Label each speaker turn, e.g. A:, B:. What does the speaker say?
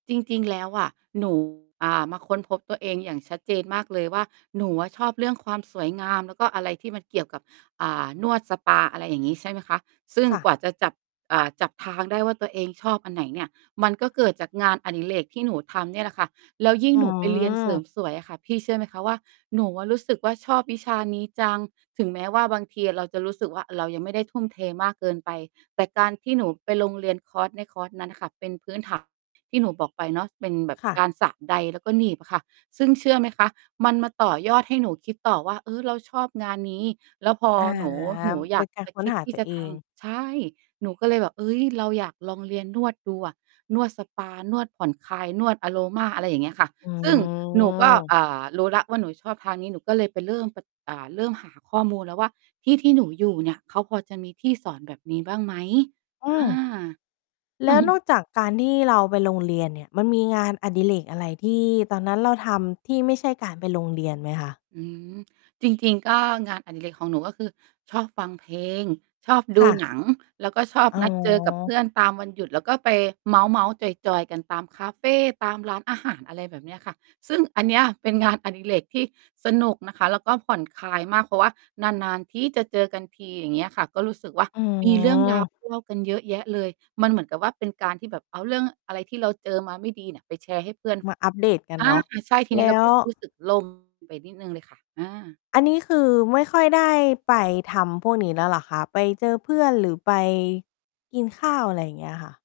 A: จริง ๆ แล้ว อะ หนู อ่า มาค้นพบตัวเองอย่างชัดเจนมากเลยว่า หนูอะชอบเรื่องความสวยงามแล้วก็อะไรที่มันเกี่ยวกับ อ่า นวดสปา อะไรอย่างงี้ ใช่ไหมคะ ซึ่ง
B: ค่ะ
A: กว่าจะจับ อ่า จับทางได้ว่าตัวเองชอบอันไหนเนี่ย มันก็เกิดจากงานอดิเรกที่หนูทำเนี่ยแหละค่ะ แล้วยิ่ง
B: อ๋อ
A: หนูไปเรียนเสริมสวยอะค่ะ พี่เชื่อไหมคะ ว่าหนูอะรู้สึกว่า ชอบวิชานี้จัง ถึงแม้ว่าบางทีอะเราจะรู้สึกว่า เรายังไม่ได้ทุ่มเทมากเกินไป แต่การที่หนูไปลงเรียนคอร์สในคอร์สนั้น น่ะ ค่ะ เป็นพื้นฐานที่หนูบอกไปเนาะเป็นแบบ
B: ค่
A: ก
B: ะ
A: ารสระไดร์แล้วก็หนีบอะค่ะ ซึ่งเชื่อไหมคะ มันมาต่อยอดให้หนูคิดต่อว่า เออ เราชอบงานนี้ แล้วพอ
B: อา
A: หนู หนูอ
B: เ
A: ย
B: ป็
A: า
B: น
A: ก
B: การ
A: จะ
B: ค้
A: ค
B: น
A: ิด
B: หา
A: ที
B: ต
A: ่
B: ั
A: จ
B: ว
A: ะ
B: เอ
A: ท
B: ง
A: ำ ใช่ หนูก็เลยแบบ เฮ้ย เรา อยากลองเรียนนวดดูอะ นวดสปา นวดผ่อนคลาย นวดอะโรมา อะไรอย่างเงี้ยค่ะ
B: อื
A: ซึ่งหนูก็
B: ม
A: อ่า รู้แล้วว่าหนูชอบทางนี้ หนูก็เลยไปเริ่มไป อ่า เริ่มหาข้อมูลแล้วว่าที่ที่หนูอยู่เนี่ยเขาพอจะมีที่สอนแบบนี้บ้างไหม?
B: อ
A: อ่
B: ื
A: า
B: ม แล้วนอกจากการที่เราไปโรงเรียนเนี่ย มันมีงานอดิเรกอะไรที่ตอนนั้นเราทำที่ไม่ใช่การไปโรงเรียนไหมคะ?
A: อืม จริง ๆ ก็ งานอดิเรกของหนู ก็คือชอบฟังเพลง ชอบด
B: ค
A: ู
B: ่ะ
A: หนัง แล้วก็ชอบ
B: อ๋
A: นัดเจอกับเพ
B: อ
A: ื่อนตามวันหยุดแล้วก็ไปเมาท์ ๆ จอย ๆ กัน ตามคาเฟ ตามร้านอาหาร อะไรแบบนี้ค่ะ ซึ่งอันเนี้ย เป็นงาน อดิเรกที่สนุกนะคะ แล้วก็ผ่อนคลายมาก เพราะว่านาน ๆ ที่จะเจอกันที อย่างเงี้ยค่ะ ก็รู้สึกว่า
B: อื
A: มีเรื่อง รา
B: ม
A: ว ที่เล่ากันเยอะแยะเลย มันเหมือนกับว่าเป็นการที่แบบเอาเรื่องอะไรที่เราเจอมาไม่ดีเนี่ยไปแชร์ให้เพื่อน
B: มาอัปเดตกัน
A: อ่า
B: เนาะ
A: ใช่ ทีน
B: แ
A: ี
B: ล
A: ้เร
B: ้
A: าก
B: ว
A: ็รู้สึก โล่ง ไปนิดหนึ่งเลยค่ะ อา
B: อันนี้คือไม่ค่อยได้ไปทำพวกนี้แล้วเหรอคะ? ไปเจอเพื่อนหรือไปกินข้าว อะไรอย่างเงี้ยค่ะ